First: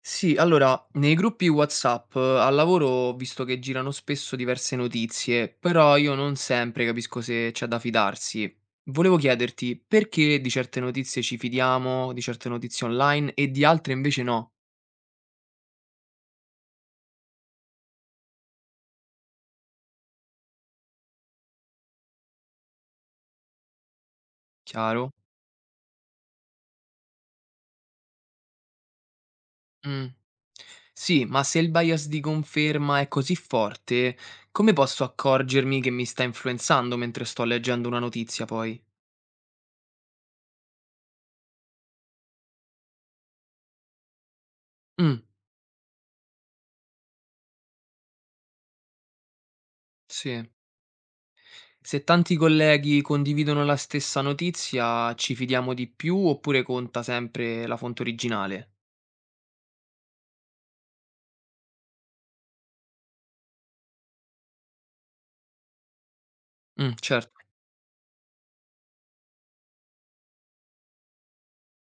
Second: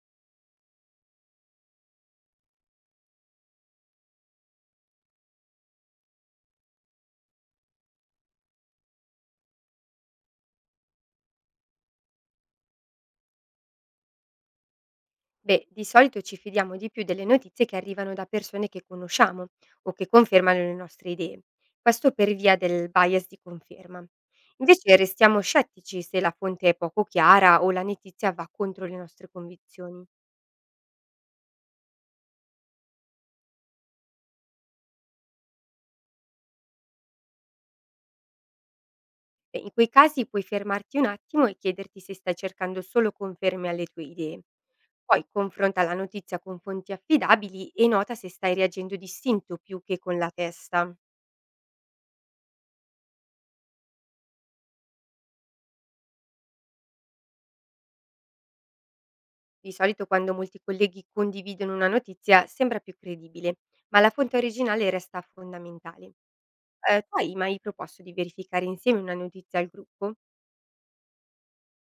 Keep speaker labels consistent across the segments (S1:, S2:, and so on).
S1: Sì, allora, nei gruppi WhatsApp al lavoro ho visto che girano spesso diverse notizie, però io non sempre capisco se c'è da fidarsi. Volevo chiederti perché di certe notizie ci fidiamo, di certe notizie online e di altre invece no,
S2: Beh, di solito ci fidiamo di più delle notizie che arrivano da persone che conosciamo o che confermano le nostre idee. Questo per via del bias di conferma. Invece
S1: chiaro?
S2: restiamo scettici se la fonte è poco chiara o la notizia va contro le nostre convinzioni.
S1: Mm. Sì, ma se il bias di conferma è così forte, come posso accorgermi che mi sta influenzando mentre sto leggendo una notizia poi?
S2: E in quei casi puoi fermarti un attimo e chiederti se stai cercando solo conferme alle tue idee.
S1: Mm,
S2: Poi confronta la notizia con fonti affidabili e nota se stai reagendo distinto più che con la
S1: sì.
S2: testa.
S1: Se tanti colleghi condividono la stessa notizia, ci fidiamo di più oppure conta sempre la fonte originale?
S2: Di solito quando molti colleghi condividono una notizia sembra più credibile, ma la fonte originale resta fondamentale.
S1: Mm,
S2: Tu
S1: certo.
S2: hai mai proposto di verificare insieme una notizia al gruppo?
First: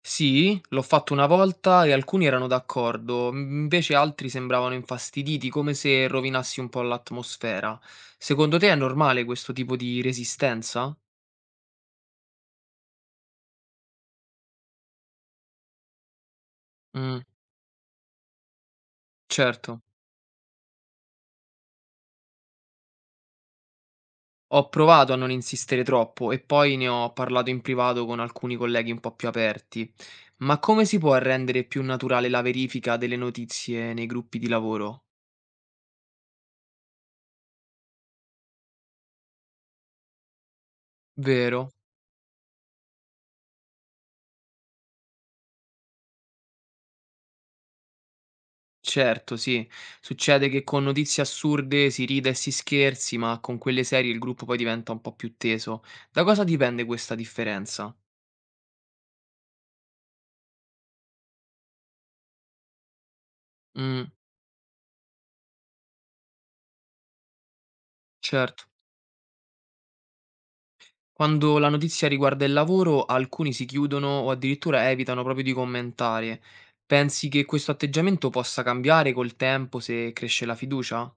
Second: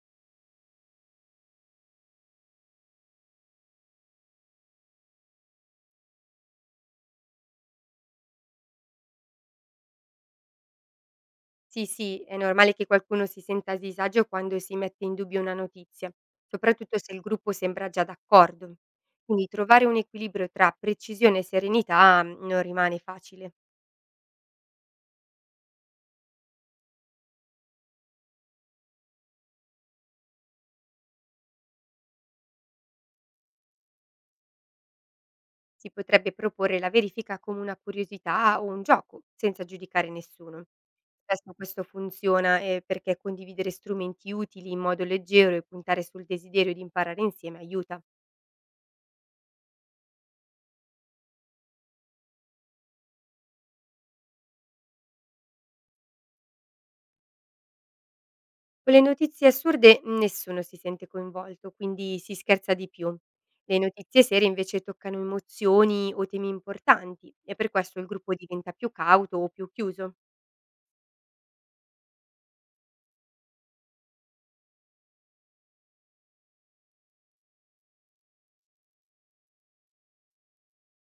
S1: Sì, l'ho fatto una volta e alcuni erano d'accordo, invece altri sembravano infastiditi, come se rovinassi un po' l'atmosfera. Secondo te è normale questo tipo di resistenza?
S2: Sì, sì, è normale che qualcuno si senta a disagio quando si mette in dubbio una notizia, soprattutto se il
S1: Mm,
S2: gruppo sembra già d'accordo. Quindi
S1: certo.
S2: trovare un equilibrio tra precisione e serenità non rimane facile.
S1: Ho provato a non insistere troppo e poi ne ho parlato in privato con alcuni colleghi un po' più aperti. Ma come si può rendere più naturale la verifica delle notizie nei gruppi di lavoro?
S2: Si potrebbe proporre la verifica come una curiosità o un gioco, senza giudicare nessuno. Spesso
S1: Vero?
S2: questo funziona perché condividere strumenti utili in modo leggero e puntare sul desiderio di imparare insieme aiuta.
S1: Certo, sì. Succede che con notizie assurde si rida e si scherzi, ma con quelle serie il gruppo poi diventa un po' più teso. Da cosa dipende questa differenza?
S2: Con le notizie assurde nessuno si sente coinvolto, quindi si scherza di più. Le
S1: Mm,
S2: notizie serie invece toccano emozioni o temi importanti e per questo il gruppo
S1: certo.
S2: diventa più cauto o più chiuso.
S1: Quando la notizia riguarda il lavoro, alcuni si chiudono o addirittura evitano proprio di commentare. Pensi che questo atteggiamento possa cambiare col tempo se cresce la fiducia?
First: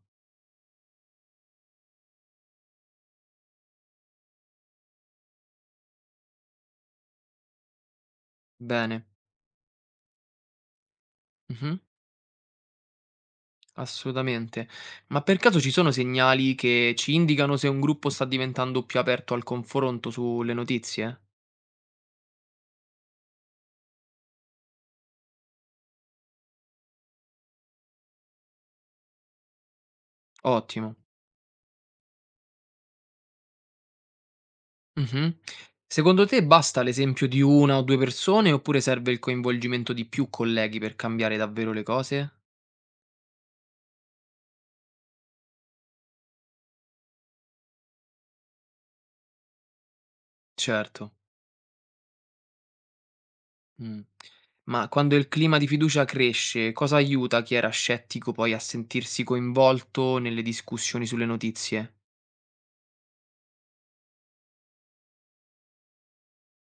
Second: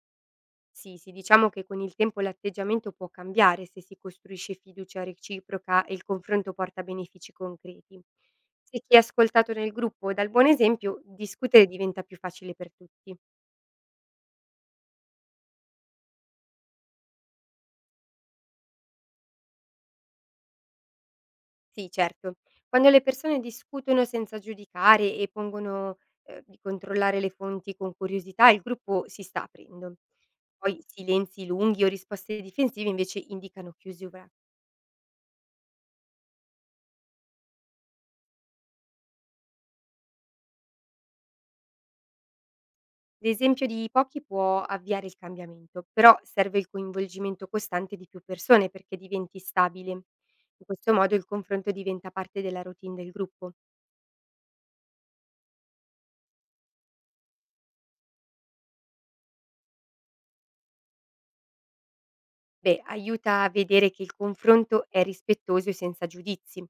S2: Sì, sì, diciamo che con il tempo l'atteggiamento può cambiare se si costruisce fiducia reciproca e il confronto porta benefici concreti. Se chi è
S1: Bene.
S2: ascoltato nel gruppo dà il buon esempio, discutere
S1: Mhm,
S2: diventa più facile per tutti.
S1: assolutamente. Ma per caso ci sono segnali che ci indicano se un gruppo sta diventando più aperto al confronto sulle notizie?
S2: Sì, certo. Quando le persone discutono senza giudicare e pongono di controllare le fonti con curiosità, il gruppo si sta aprendo. Poi
S1: Ottimo.
S2: silenzi lunghi o risposte difensive invece indicano chiusura.
S1: Mhm. Secondo te basta l'esempio di una o due persone oppure serve il coinvolgimento di più colleghi per cambiare davvero le cose?
S2: L'esempio di pochi può avviare il cambiamento, però serve il coinvolgimento costante di più persone perché diventi stabile. In questo
S1: Certo.
S2: modo il confronto diventa parte della routine del gruppo.
S1: Mh. Ma quando il clima di fiducia cresce, cosa aiuta chi era scettico poi a sentirsi coinvolto nelle discussioni sulle notizie?
S2: Beh, aiuta a vedere che il confronto è rispettoso e senza giudizi.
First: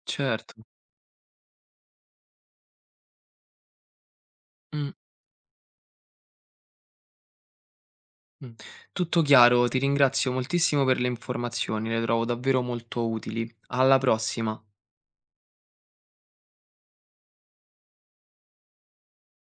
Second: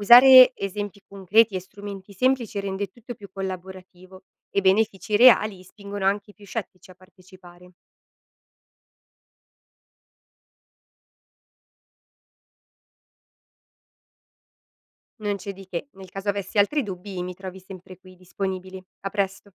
S2: Usare
S1: Certo.
S2: esempi concreti e strumenti semplici rende tutto più collaborativo e
S1: Mh,
S2: benefici reali spingono anche i più scettici a partecipare.
S1: mh. Tutto chiaro, ti ringrazio moltissimo per le informazioni, le trovo davvero molto utili. Alla prossima.
S2: Non c'è di che, nel caso avessi altri dubbi mi trovi sempre qui disponibile. A presto!